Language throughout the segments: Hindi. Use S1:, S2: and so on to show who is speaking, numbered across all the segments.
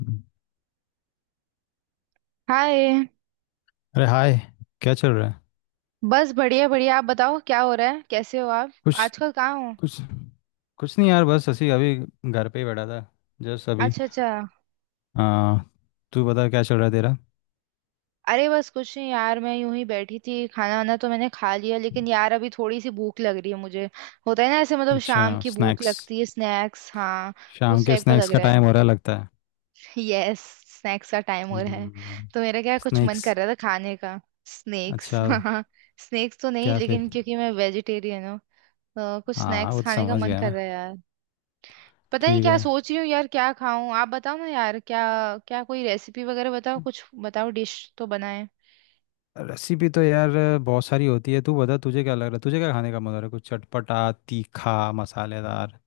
S1: हम्म।
S2: हाय।
S1: अरे हाय, क्या चल रहा है?
S2: बस बढ़िया बढ़िया। आप बताओ क्या हो रहा है, कैसे हो आप?
S1: कुछ
S2: आजकल कहाँ हो?
S1: कुछ कुछ नहीं यार, बस ऐसे ही अभी घर पे ही बैठा था जस्ट अभी।
S2: अच्छा अच्छा।
S1: आ, तू बता, क्या चल रहा है तेरा?
S2: अरे बस कुछ नहीं यार, मैं यूं ही बैठी थी। खाना वाना तो मैंने खा लिया, लेकिन यार अभी थोड़ी सी भूख लग रही है मुझे। होता है ना ऐसे, मतलब
S1: अच्छा
S2: शाम की भूख
S1: स्नैक्स,
S2: लगती है, स्नैक्स। हाँ,
S1: शाम
S2: उस
S1: के
S2: टाइप का
S1: स्नैक्स
S2: लग
S1: का
S2: रहा
S1: टाइम
S2: है।
S1: हो रहा है लगता है।
S2: यस, स्नैक्स का टाइम हो रहा है।
S1: हम्म।
S2: तो मेरा क्या कुछ मन
S1: स्नैक्स।
S2: कर रहा था खाने का। स्नैक्स
S1: अच्छा,
S2: हाँ। स्नैक्स तो नहीं,
S1: क्या फिर?
S2: लेकिन क्योंकि मैं वेजिटेरियन हूँ, तो कुछ
S1: हाँ हाँ,
S2: स्नैक्स
S1: वो तो
S2: खाने का
S1: समझ
S2: मन
S1: गया
S2: कर
S1: मैं।
S2: रहा है यार। पता नहीं
S1: ठीक
S2: क्या
S1: है।
S2: सोच रही हूँ यार, क्या खाऊं। आप बताओ ना यार, क्या, कोई रेसिपी वगैरह बताओ, कुछ बताओ, डिश तो बनाए।
S1: रेसिपी तो यार बहुत सारी होती है। तू बता, तुझे क्या लग रहा है, तुझे क्या खाने का मन हो रहा है? कुछ चटपटा, तीखा, मसालेदार?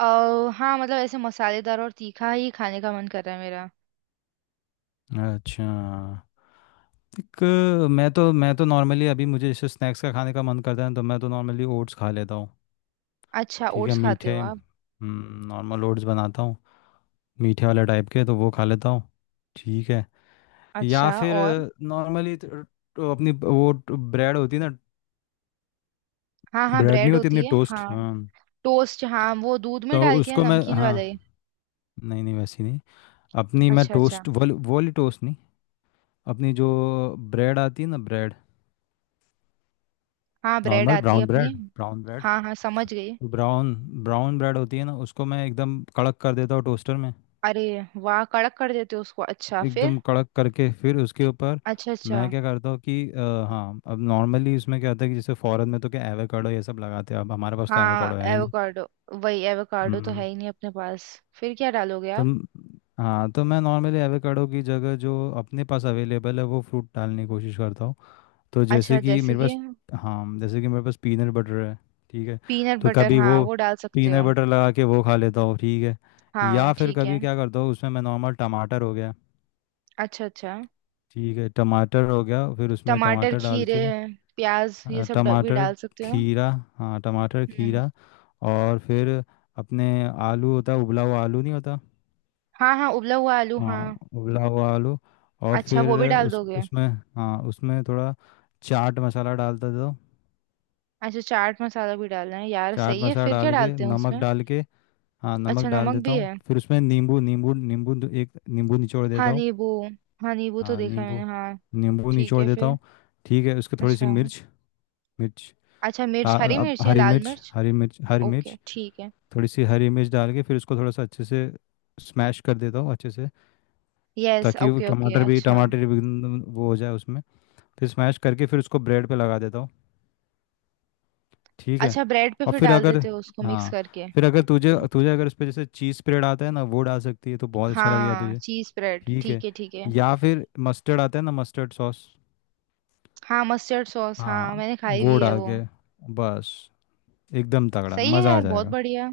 S2: अः हाँ मतलब ऐसे मसालेदार और तीखा ही खाने का मन कर रहा है मेरा।
S1: अच्छा। एक, मैं तो नॉर्मली अभी मुझे जैसे स्नैक्स का खाने का मन करता है तो मैं तो नॉर्मली ओट्स खा लेता हूँ।
S2: अच्छा,
S1: ठीक है,
S2: ओट्स खाते हो
S1: मीठे
S2: आप?
S1: नॉर्मल ओट्स बनाता हूँ, मीठे वाले टाइप के, तो वो खा लेता हूँ। ठीक है। या
S2: अच्छा,
S1: फिर
S2: और?
S1: नॉर्मली तो अपनी वो ब्रेड होती है ना।
S2: हाँ हाँ,
S1: ब्रेड नहीं
S2: ब्रेड
S1: होती, अपनी
S2: होती है
S1: टोस्ट।
S2: हाँ।
S1: हाँ,
S2: टोस्ट हाँ, वो दूध में
S1: तो
S2: डाल के है,
S1: उसको मैं,
S2: नमकीन वाले।
S1: हाँ, नहीं नहीं वैसी नहीं, अपनी मैं
S2: अच्छा अच्छा।
S1: टोस्ट, वो वाली टोस्ट नहीं, अपनी जो ब्रेड आती है ना, ब्रेड,
S2: हाँ, ब्रेड
S1: नॉर्मल
S2: आती है
S1: ब्राउन
S2: अपनी।
S1: ब्रेड। ब्राउन ब्रेड,
S2: हाँ हाँ, समझ गई।
S1: ब्राउन ब्राउन ब्रेड होती है ना, उसको मैं एकदम कड़क कर देता हूँ टोस्टर में।
S2: अरे वाह, कड़क कर देते हो उसको, अच्छा फिर?
S1: एकदम कड़क करके फिर उसके ऊपर
S2: अच्छा अच्छा।
S1: मैं क्या करता हूँ कि हाँ अब नॉर्मली इसमें क्या होता है कि जैसे फॉरेन में तो क्या एवोकाडो ये सब लगाते हैं, अब हमारे पास तो
S2: हाँ
S1: एवोकाडो है नहीं।
S2: एवोकाडो, वही एवोकाडो तो
S1: हम्म।
S2: है ही नहीं अपने पास। फिर क्या डालोगे
S1: तो
S2: आप?
S1: म- हाँ तो मैं नॉर्मली एवोकाडो की जगह जो अपने पास अवेलेबल है वो फ्रूट डालने की कोशिश करता हूँ। तो जैसे
S2: अच्छा,
S1: कि
S2: जैसे
S1: मेरे
S2: कि?
S1: पास, हाँ जैसे कि मेरे पास पीनट बटर है। ठीक है,
S2: पीनट
S1: तो
S2: बटर
S1: कभी
S2: हाँ,
S1: वो
S2: वो डाल सकते
S1: पीनट
S2: हो।
S1: बटर लगा के वो खा लेता हूँ। ठीक है।
S2: हाँ
S1: या फिर
S2: ठीक है।
S1: कभी क्या करता हूँ, उसमें मैं नॉर्मल टमाटर हो गया,
S2: अच्छा अच्छा।
S1: ठीक है, टमाटर हो गया, फिर उसमें
S2: टमाटर
S1: टमाटर डाल
S2: खीरे
S1: के,
S2: प्याज ये सब भी
S1: टमाटर
S2: डाल सकते हो।
S1: खीरा, हाँ टमाटर
S2: हम्म।
S1: खीरा, और फिर अपने आलू होता है, उबला हुआ आलू नहीं होता।
S2: हाँ हाँ, उबला हुआ आलू हाँ।
S1: हाँ उबला हुआ आलू, और
S2: अच्छा,
S1: फिर
S2: वो भी डाल
S1: उस
S2: दोगे?
S1: उसमें हाँ उसमें थोड़ा चाट मसाला डालता था।
S2: अच्छा, चाट मसाला भी डालना है यार,
S1: चाट
S2: सही है।
S1: मसाला
S2: फिर क्या
S1: डाल के,
S2: डालते हैं
S1: नमक
S2: उसमें?
S1: डाल के, हाँ नमक
S2: अच्छा,
S1: डाल
S2: नमक
S1: देता
S2: भी
S1: हूँ,
S2: है।
S1: फिर उसमें नींबू, नींबू नींबू दो- एक नींबू निचोड़ देता
S2: हाँ
S1: हूँ।
S2: नींबू। हाँ नींबू तो
S1: हाँ
S2: देखा है मैंने
S1: नींबू,
S2: हाँ।
S1: नींबू
S2: ठीक
S1: निचोड़
S2: है
S1: देता
S2: फिर?
S1: हूँ। ठीक है, उसके थोड़ी सी
S2: अच्छा
S1: मिर्च, मिर्च,
S2: अच्छा। मिर्च,
S1: आ,
S2: हरी
S1: अब
S2: मिर्च या
S1: हरी
S2: लाल
S1: मिर्च
S2: मिर्च?
S1: हरी मिर्च हरी
S2: ओके
S1: मिर्च।
S2: ठीक है।
S1: थोड़ी सी हरी मिर्च डाल के फिर उसको थोड़ा सा अच्छे से स्मैश कर देता हूँ अच्छे से,
S2: यस
S1: ताकि वो
S2: ओके ओके
S1: टमाटर भी
S2: अच्छा।
S1: टमाटर भी एकदम वो हो जाए उसमें। फिर स्मैश करके फिर उसको ब्रेड पे लगा देता हूँ। ठीक है।
S2: अच्छा, ब्रेड पे
S1: और
S2: फिर
S1: फिर
S2: डाल
S1: अगर,
S2: देते हो उसको मिक्स
S1: हाँ
S2: करके।
S1: फिर अगर तुझे
S2: ओके
S1: तुझे अगर उस पर जैसे चीज़ स्प्रेड आता है ना, वो डाल सकती है तो बहुत अच्छा लगेगा
S2: हाँ,
S1: तुझे।
S2: चीज ब्रेड
S1: ठीक है।
S2: ठीक है ठीक है।
S1: या फिर मस्टर्ड आता है ना, मस्टर्ड सॉस।
S2: हाँ मस्टर्ड सॉस, हाँ
S1: हाँ
S2: मैंने खाई
S1: वो
S2: हुई है
S1: डाल
S2: वो।
S1: के बस, एकदम तगड़ा
S2: सही है
S1: मज़ा आ
S2: यार, बहुत
S1: जाएगा।
S2: बढ़िया।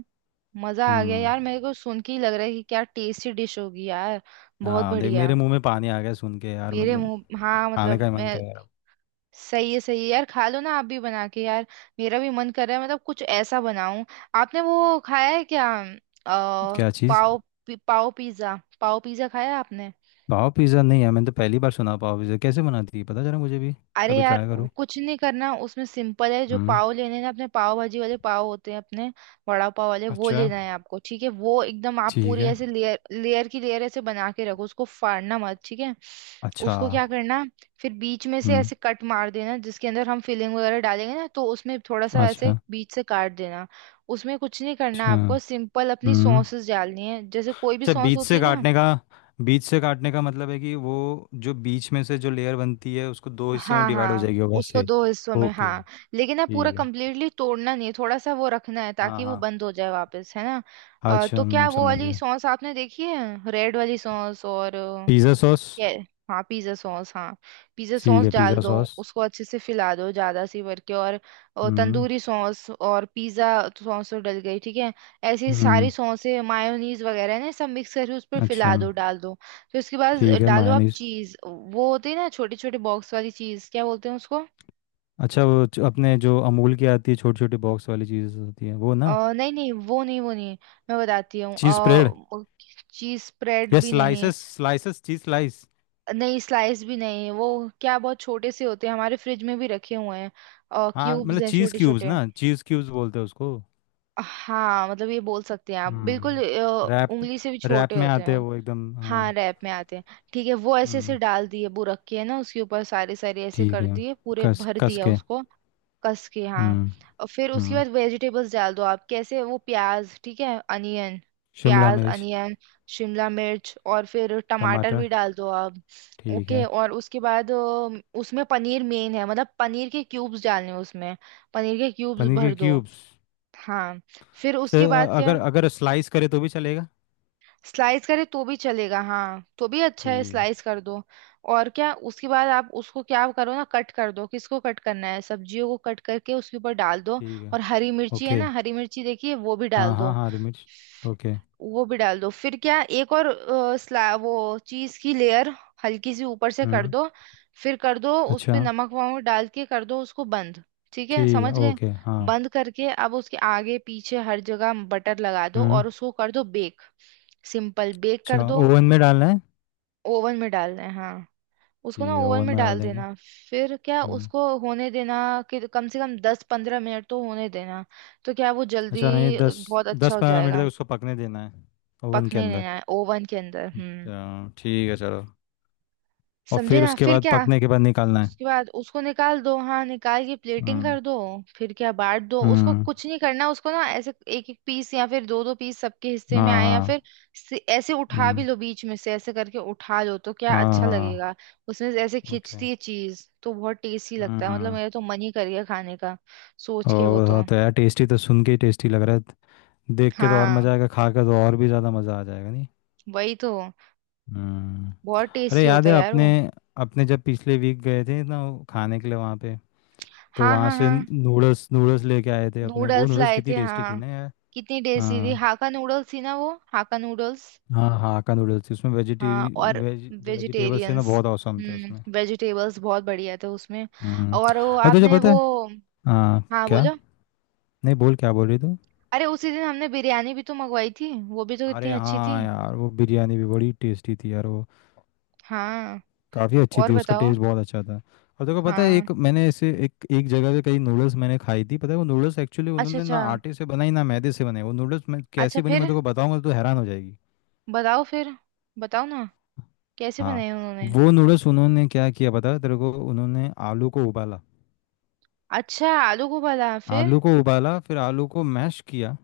S2: मजा आ गया
S1: हम्म।
S2: यार, मेरे को सुन के ही लग रहा है कि क्या टेस्टी डिश होगी यार, बहुत
S1: हाँ देख,
S2: बढ़िया।
S1: मेरे मुंह में पानी आ गया सुन के यार,
S2: मेरे
S1: मतलब
S2: मुंह, हाँ
S1: खाने
S2: मतलब
S1: का ही मन
S2: मैं,
S1: कर रहा
S2: सही है यार, खा लो ना आप भी बना के यार। मेरा भी मन कर रहा है, मतलब कुछ ऐसा बनाऊं। आपने वो खाया है क्या,
S1: है।
S2: अ
S1: क्या चीज़?
S2: पाव? पाव पिज्जा, पाव पिज्जा खाया है आपने?
S1: पाव पिज़्ज़ा नहीं है, मैंने तो पहली बार सुना। पाव पिज़्ज़ा कैसे बनाती है, पता चला मुझे भी।
S2: अरे
S1: कभी
S2: यार,
S1: ट्राई
S2: वो
S1: करूँ।
S2: कुछ नहीं करना उसमें, सिंपल है। जो
S1: हम्म।
S2: पाव लेने ना, अपने पाव भाजी वाले पाव होते हैं अपने, वड़ा पाव वाले, वो
S1: अच्छा,
S2: लेना है आपको। ठीक है, वो एकदम आप
S1: ठीक
S2: पूरी
S1: है।
S2: ऐसे लेयर लेयर की लेयर ऐसे बना के रखो, उसको फाड़ना मत, ठीक है।
S1: अच्छा।
S2: उसको क्या करना, फिर बीच में से
S1: हम्म।
S2: ऐसे कट मार देना, जिसके अंदर हम फिलिंग वगैरह डालेंगे ना, तो उसमें थोड़ा सा ऐसे
S1: अच्छा।
S2: बीच से काट देना। उसमें कुछ नहीं करना
S1: अच्छा।
S2: आपको, सिंपल अपनी
S1: हम्म।
S2: सॉसेस डालनी है, जैसे कोई भी
S1: अच्छा,
S2: सॉस
S1: बीच
S2: होती
S1: से
S2: है ना।
S1: काटने का, बीच से काटने का मतलब है कि वो जो बीच में से जो लेयर बनती है उसको दो हिस्सों में
S2: हाँ
S1: डिवाइड हो
S2: हाँ,
S1: जाएगी वो
S2: उसको
S1: वैसे।
S2: दो हिस्सों में
S1: ओके।
S2: हाँ। लेकिन ना पूरा
S1: ठीक है,
S2: कंप्लीटली तोड़ना नहीं है, थोड़ा सा वो रखना है
S1: हाँ
S2: ताकि वो
S1: हाँ।
S2: बंद हो जाए वापस, है ना।
S1: अच्छा,
S2: तो क्या
S1: हम
S2: वो
S1: समझ
S2: वाली
S1: गए,
S2: सॉस आपने देखी है, रेड वाली सॉस? और
S1: पिज़्ज़ा सॉस।
S2: ये, हाँ पिज्ज़ा सॉस हाँ, पिज़्ज़ा
S1: ठीक
S2: सॉस
S1: है
S2: डाल
S1: पिज़्ज़ा
S2: दो।
S1: सॉस।
S2: उसको अच्छे से फैला दो ज़्यादा सी भर के, और
S1: हम्म।
S2: तंदूरी सॉस और पिज़्ज़ा सॉस तो डल गई, ठीक है। ऐसी सारी
S1: हम्म।
S2: सॉसें मायोनीज वगैरह है ना, सब मिक्स करके उस पर
S1: अच्छा।
S2: फैला दो, डाल दो। फिर उसके बाद
S1: ठीक है
S2: डालो आप
S1: मायनीज।
S2: चीज़, वो होती है ना, छोटे छोटे बॉक्स वाली चीज़, क्या बोलते हैं उसको?
S1: अच्छा, वो जो अपने जो अमूल की आती है छोटी छोटी बॉक्स वाली चीज़ें होती हैं वो ना,
S2: नहीं नहीं, वो नहीं वो नहीं, मैं बताती हूँ।
S1: चीज़ स्प्रेड,
S2: चीज़ स्प्रेड
S1: या
S2: भी नहीं।
S1: Slices, cheese slice.
S2: नहीं स्लाइस भी नहीं, वो क्या, बहुत छोटे से होते हैं, हमारे फ्रिज में भी रखे हुए हैं, और
S1: हाँ
S2: क्यूब्स
S1: मतलब
S2: हैं
S1: चीज़
S2: छोटे
S1: क्यूब्स
S2: छोटे।
S1: ना, चीज़ क्यूब्स बोलते हैं उसको।
S2: हाँ मतलब ये बोल सकते हैं आप, बिल्कुल
S1: हम्म, रैप,
S2: उंगली से भी
S1: रैप
S2: छोटे
S1: में
S2: होते
S1: आते हैं
S2: हैं।
S1: वो एकदम, हाँ।
S2: हाँ रैप में आते हैं। ठीक है, वो ऐसे ऐसे
S1: हम्म।
S2: डाल दिए, वो रखे है ना, उसके ऊपर सारे सारे ऐसे
S1: ठीक
S2: कर
S1: है,
S2: दिए, पूरे
S1: कस
S2: भर
S1: कस
S2: दिया
S1: के।
S2: उसको, कस के हाँ।
S1: हम्म।
S2: और फिर उसके
S1: हम्म।
S2: बाद वेजिटेबल्स डाल दो आप, कैसे वो, प्याज, ठीक है अनियन,
S1: शिमला
S2: प्याज
S1: मिर्च।
S2: अनियन, शिमला मिर्च, और फिर टमाटर
S1: टमाटर,
S2: भी डाल दो आप।
S1: ठीक
S2: ओके,
S1: है।
S2: और उसके बाद उसमें पनीर मेन है, मतलब पनीर के क्यूब्स डालने हैं उसमें। पनीर के क्यूब्स
S1: पनीर के
S2: भर दो
S1: क्यूब्स,
S2: हाँ। फिर उसके बाद क्या,
S1: अगर अगर स्लाइस करे तो भी चलेगा।
S2: स्लाइस करे तो भी चलेगा, हाँ तो भी अच्छा है,
S1: ठीक है,
S2: स्लाइस कर दो। और क्या उसके बाद आप उसको क्या करो ना, कट कर दो, किसको कट करना है, सब्जियों को कट करके उसके ऊपर डाल दो।
S1: ठीक है।
S2: और हरी मिर्ची है
S1: ओके,
S2: ना, हरी मिर्ची देखिए, वो भी
S1: हाँ
S2: डाल
S1: हाँ
S2: दो।
S1: हाँ हरी मिर्च। ओके।
S2: वो भी डाल दो। फिर क्या, एक और अ, स्ला वो चीज की लेयर हल्की सी ऊपर से कर
S1: हम्म।
S2: दो। फिर कर दो उस पे
S1: अच्छा।
S2: नमक वमक डाल के, कर दो उसको बंद। ठीक है,
S1: ठीक है,
S2: समझ गए?
S1: ओके, हाँ।
S2: बंद करके अब उसके आगे पीछे हर जगह बटर लगा दो,
S1: हम्म।
S2: और उसको कर दो बेक। सिंपल बेक कर
S1: अच्छा,
S2: दो।
S1: ओवन में डालना है।
S2: ओवन में डालना है हाँ। उसको ना
S1: ठीक है,
S2: ओवन
S1: ओवन
S2: में
S1: में डाल
S2: डाल
S1: देंगे।
S2: देना। फिर क्या
S1: हम्म।
S2: उसको होने देना, कि कम से कम 10-15 मिनट तो होने देना। तो क्या वो जल्दी
S1: अच्छा, नहीं, दस,
S2: बहुत अच्छा
S1: दस
S2: हो
S1: पंद्रह मिनट
S2: जाएगा।
S1: तक उसको पकने देना है, ओवन के
S2: पकने
S1: अंदर।
S2: देना है ओवन के अंदर, हम्म।
S1: अच्छा ठीक है, चलो। और
S2: समझे
S1: फिर
S2: ना,
S1: उसके
S2: फिर
S1: बाद
S2: क्या
S1: पकने के बाद निकालना है।
S2: उसके बाद उसको निकाल दो। हाँ निकाल के प्लेटिंग
S1: हम्म।
S2: कर दो। फिर क्या बांट दो उसको,
S1: हम्म।
S2: कुछ नहीं करना उसको ना, ऐसे एक एक पीस या फिर दो दो पीस सबके हिस्से में
S1: हाँ
S2: आए, या फिर
S1: हाँ।
S2: ऐसे उठा भी
S1: हम्म।
S2: लो, बीच में से ऐसे करके उठा लो, तो क्या अच्छा
S1: हाँ।
S2: लगेगा। उसमें से ऐसे
S1: ओके।
S2: खिंचती है चीज तो बहुत टेस्टी लगता है, मतलब
S1: हम्म।
S2: मेरा तो मन ही कर गया खाने का, सोच
S1: ओ
S2: के वो तो।
S1: हाँ, तो यार टेस्टी तो सुन के ही टेस्टी लग रहा है, देख के तो और
S2: हाँ
S1: मज़ा आएगा, खा के तो और भी ज़्यादा मज़ा आ जाएगा नहीं?
S2: वही तो,
S1: हम्म।
S2: बहुत
S1: अरे
S2: टेस्टी
S1: याद
S2: होता
S1: है
S2: है यार
S1: अपने,
S2: वो।
S1: अपने जब पिछले वीक गए थे ना वो खाने के लिए वहाँ पे, तो
S2: हाँ
S1: वहाँ
S2: हाँ
S1: से
S2: हाँ,
S1: नूडल्स, लेके आए थे अपने, वो
S2: नूडल्स
S1: नूडल्स
S2: लाए
S1: कितनी
S2: थे
S1: टेस्टी
S2: हाँ,
S1: थी ना यार।
S2: कितनी टेस्टी थी।
S1: हाँ
S2: हाका नूडल्स थी ना वो, हाका नूडल्स।
S1: हाँ। हाँ का नूडल्स थी उसमें वेजिटे
S2: हाँ और
S1: वेज जो वेजिटेबल्स थे ना,
S2: वेजिटेरियंस,
S1: बहुत औसम थे उसमें।
S2: वेजिटेबल्स बहुत बढ़िया थे उसमें।
S1: हम्म।
S2: और वो
S1: और तुझे
S2: आपने
S1: पता
S2: वो,
S1: है आ,
S2: हाँ
S1: क्या
S2: बोलो।
S1: नहीं, बोल क्या बोल रही तू?
S2: अरे उसी दिन हमने बिरयानी भी तो मंगवाई थी, वो भी तो कितनी
S1: अरे
S2: अच्छी थी।
S1: हाँ यार, वो बिरयानी भी बड़ी टेस्टी थी यार वो,
S2: हाँ
S1: काफ़ी अच्छी
S2: और
S1: थी, उसका
S2: बताओ।
S1: टेस्ट बहुत अच्छा था। और तुझे पता है,
S2: हाँ
S1: एक मैंने ऐसे एक एक जगह पे कई नूडल्स मैंने खाई थी, पता है वो नूडल्स एक्चुअली
S2: अच्छा
S1: उन्होंने
S2: अच्छा।
S1: ना आटे से बनाई ना मैदे से बनाई, वो नूडल्स मैं
S2: अच्छा
S1: कैसी बनी मैं
S2: फिर,
S1: तेको बताऊंगा तो हैरान हो जाएगी।
S2: बताओ फिर, बताओ ना कैसे
S1: हाँ।
S2: बनाए उन्होंने।
S1: वो नूडल्स उन्होंने क्या किया पता है तेरे को, उन्होंने आलू को उबाला।
S2: अच्छा, आलू को उबाला फिर?
S1: आलू को उबाला, फिर आलू को मैश किया।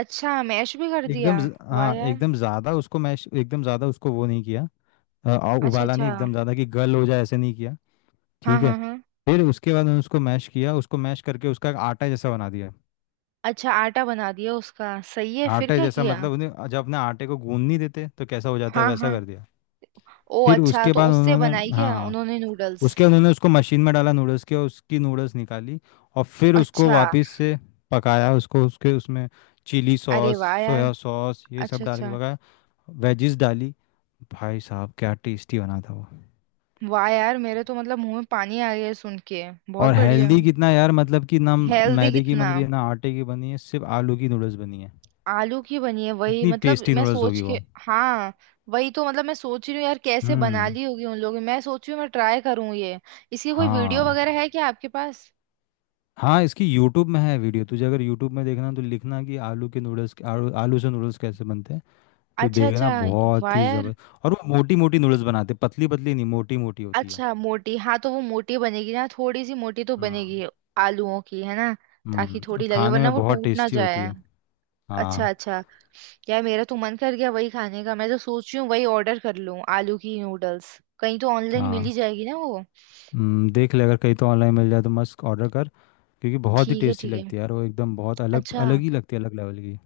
S2: अच्छा मैश भी कर दिया, वाह
S1: हाँ
S2: यार।
S1: एकदम ज़्यादा उसको मैश, एकदम ज़्यादा उसको वो नहीं किया,
S2: अच्छा
S1: उबाला नहीं
S2: अच्छा,
S1: एकदम ज़्यादा कि गल हो जाए, ऐसे नहीं किया।
S2: हाँ
S1: ठीक है।
S2: हाँ हाँ।
S1: फिर उसके बाद मैंने उसको मैश किया, उसको मैश करके उसका एक आटा जैसा बना दिया।
S2: अच्छा आटा बना दिया उसका, सही है, फिर
S1: आटा
S2: क्या
S1: जैसा
S2: किया?
S1: मतलब उन्हें जब अपने आटे को गूंद नहीं देते तो कैसा हो जाता है
S2: हाँ
S1: वैसा
S2: हाँ
S1: कर दिया।
S2: ओ
S1: फिर
S2: अच्छा,
S1: उसके
S2: तो
S1: बाद
S2: उससे
S1: उन्होंने,
S2: बनाई क्या
S1: हाँ
S2: उन्होंने नूडल्स?
S1: उसके बाद उन्होंने उसको मशीन में डाला नूडल्स के, और उसकी नूडल्स निकाली, और फिर उसको
S2: अच्छा,
S1: वापस से पकाया, उसको उसके उसमें चिली
S2: अरे
S1: सॉस,
S2: वाह यार।
S1: सोया सॉस ये सब
S2: अच्छा
S1: डाल
S2: अच्छा।
S1: के पकाया, वेजिस डाली, भाई साहब क्या टेस्टी बना था वो।
S2: वाह यार, मेरे तो मतलब मुंह में पानी आ गया है सुन के, बहुत
S1: और
S2: बढ़िया।
S1: हेल्दी कितना यार, मतलब कि ना
S2: हेल्दी
S1: मैदे की
S2: कितना,
S1: बन रही है ना आटे की बनी है, सिर्फ आलू की नूडल्स बनी है।
S2: आलू की बनी है। वही
S1: इतनी
S2: मतलब
S1: टेस्टी
S2: मैं
S1: नूडल्स
S2: सोच
S1: होगी
S2: के,
S1: वो।
S2: हाँ वही तो, मतलब मैं सोच रही हूँ यार, कैसे बना
S1: हम्म।
S2: ली होगी उन लोगों ने। मैं सोच रही हूँ मैं ट्राई करूँ ये। इसकी कोई वीडियो
S1: हाँ
S2: वगैरह है क्या आपके पास?
S1: हाँ इसकी यूट्यूब में है वीडियो, तुझे अगर यूट्यूब में देखना है तो लिखना कि आलू के नूडल्स, आलू से नूडल्स कैसे बनते हैं, तो
S2: अच्छा
S1: देखना,
S2: अच्छा,
S1: बहुत
S2: वाह
S1: ही
S2: यार।
S1: ज़बरदस्त। और वो मोटी मोटी नूडल्स बनाते, पतली पतली नहीं, मोटी मोटी होती है।
S2: अच्छा मोटी हाँ, तो वो मोटी बनेगी ना, थोड़ी सी मोटी तो
S1: हाँ।
S2: बनेगी। आलूओं की है ना। ताकि
S1: हम्म, और
S2: थोड़ी लगे,
S1: खाने
S2: वरना
S1: में
S2: वो
S1: बहुत
S2: टूट ना
S1: टेस्टी होती
S2: जाए।
S1: है।
S2: अच्छा
S1: हाँ।
S2: अच्छा। यार मेरा तो मन कर गया वही खाने का, मैं तो सोच रही हूँ वही ऑर्डर कर लूँ। आलू की नूडल्स कहीं तो ऑनलाइन मिल
S1: हाँ।
S2: ही जाएगी ना वो।
S1: देख ले अगर कहीं तो ऑनलाइन मिल जाए तो मस्त, ऑर्डर कर, क्योंकि बहुत ही
S2: ठीक है
S1: टेस्टी
S2: ठीक है,
S1: लगती है यार वो एकदम, बहुत अलग,
S2: अच्छा
S1: अलग ही लगती है, अलग लेवल की।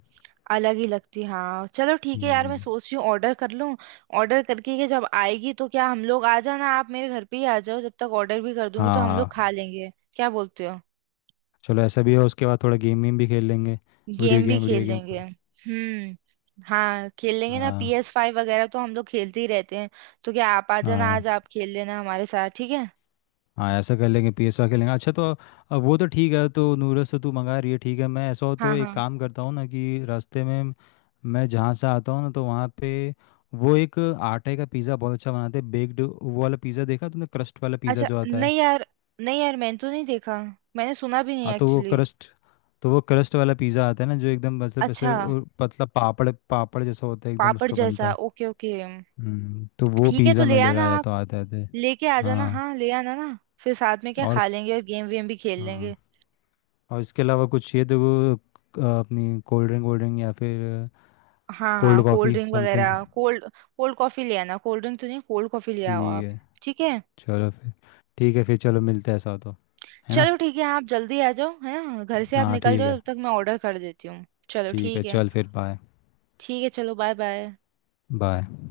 S2: अलग ही लगती हाँ, चलो ठीक है यार, मैं
S1: हम्म।
S2: सोच रही हूँ ऑर्डर कर लूँ। ऑर्डर करके के जब आएगी तो क्या हम लोग, आ जाना आप, मेरे घर पे ही आ जाओ, जब तक ऑर्डर भी कर दूंगी, तो हम लोग खा
S1: हाँ
S2: लेंगे, क्या बोलते हो?
S1: चलो, ऐसा भी है, उसके बाद थोड़ा गेम वेम भी खेल लेंगे, वीडियो
S2: गेम भी
S1: गेम
S2: खेल
S1: वीडियो गेम
S2: लेंगे,
S1: कोई।
S2: हाँ खेल लेंगे ना, पी
S1: हाँ।
S2: एस फाइव वगैरह तो हम लोग खेलते ही रहते हैं। तो क्या आप आ जाना,
S1: हाँ
S2: आज आप खेल लेना हमारे साथ, ठीक है?
S1: हाँ ऐसा कर लेंगे, PS खेल लेंगे। अच्छा तो अब वो तो ठीक है, तो नूडल्स तो तू मंगा रही है, ठीक है, मैं ऐसा हो
S2: हाँ
S1: तो एक
S2: हाँ।
S1: काम करता हूँ ना, कि रास्ते में मैं जहाँ से आता हूँ ना तो वहाँ पे वो एक आटे का पिज़्ज़ा बहुत अच्छा बनाते हैं बेक्ड, वो वाला पिज़्ज़ा देखा तूने, क्रस्ट वाला पिज़्ज़ा
S2: अच्छा
S1: जो आता है।
S2: नहीं यार, नहीं यार मैंने तो नहीं देखा, मैंने सुना भी नहीं
S1: हाँ तो वो
S2: एक्चुअली।
S1: क्रस्ट, तो वो क्रस्ट वाला पिज़्ज़ा आता है ना, जो एकदम मतलब ऐसे
S2: अच्छा,
S1: पतला, पापड़ पापड़ जैसा होता है एकदम, उस
S2: पापड़
S1: पर
S2: जैसा
S1: बनता है।
S2: Okay okay.
S1: हम्म। तो वो
S2: ठीक है तो
S1: पिज़्ज़ा
S2: ले
S1: मैं लेके
S2: आना
S1: आया
S2: आप,
S1: तो आते आते,
S2: लेके आ जाना
S1: हाँ
S2: हाँ, ले आना ना। फिर साथ में क्या
S1: और,
S2: खा लेंगे, और गेम वेम भी खेल
S1: हाँ
S2: लेंगे।
S1: और इसके अलावा कुछ ये देखो अपनी कोल्ड ड्रिंक, कोल्ड ड्रिंक या फिर
S2: हाँ
S1: कोल्ड
S2: हाँ कोल्ड
S1: कॉफ़ी,
S2: ड्रिंक
S1: समथिंग।
S2: वगैरह, कोल्ड, कोल्ड कॉफी ले आना, कोल्ड ड्रिंक तो नहीं, कोल्ड कॉफी ले आओ
S1: ठीक
S2: आप।
S1: है
S2: ठीक है
S1: चलो फिर, ठीक है फिर चलो मिलते हैं ऐसा हो तो, है ना?
S2: चलो, ठीक है आप जल्दी आ जाओ है ना, घर से आप
S1: हाँ
S2: निकल
S1: ठीक
S2: जाओ,
S1: है।
S2: तब तक मैं ऑर्डर कर देती हूँ, चलो
S1: ठीक है
S2: ठीक है।
S1: चल, फिर बाय
S2: ठीक है चलो, बाय बाय।
S1: बाय।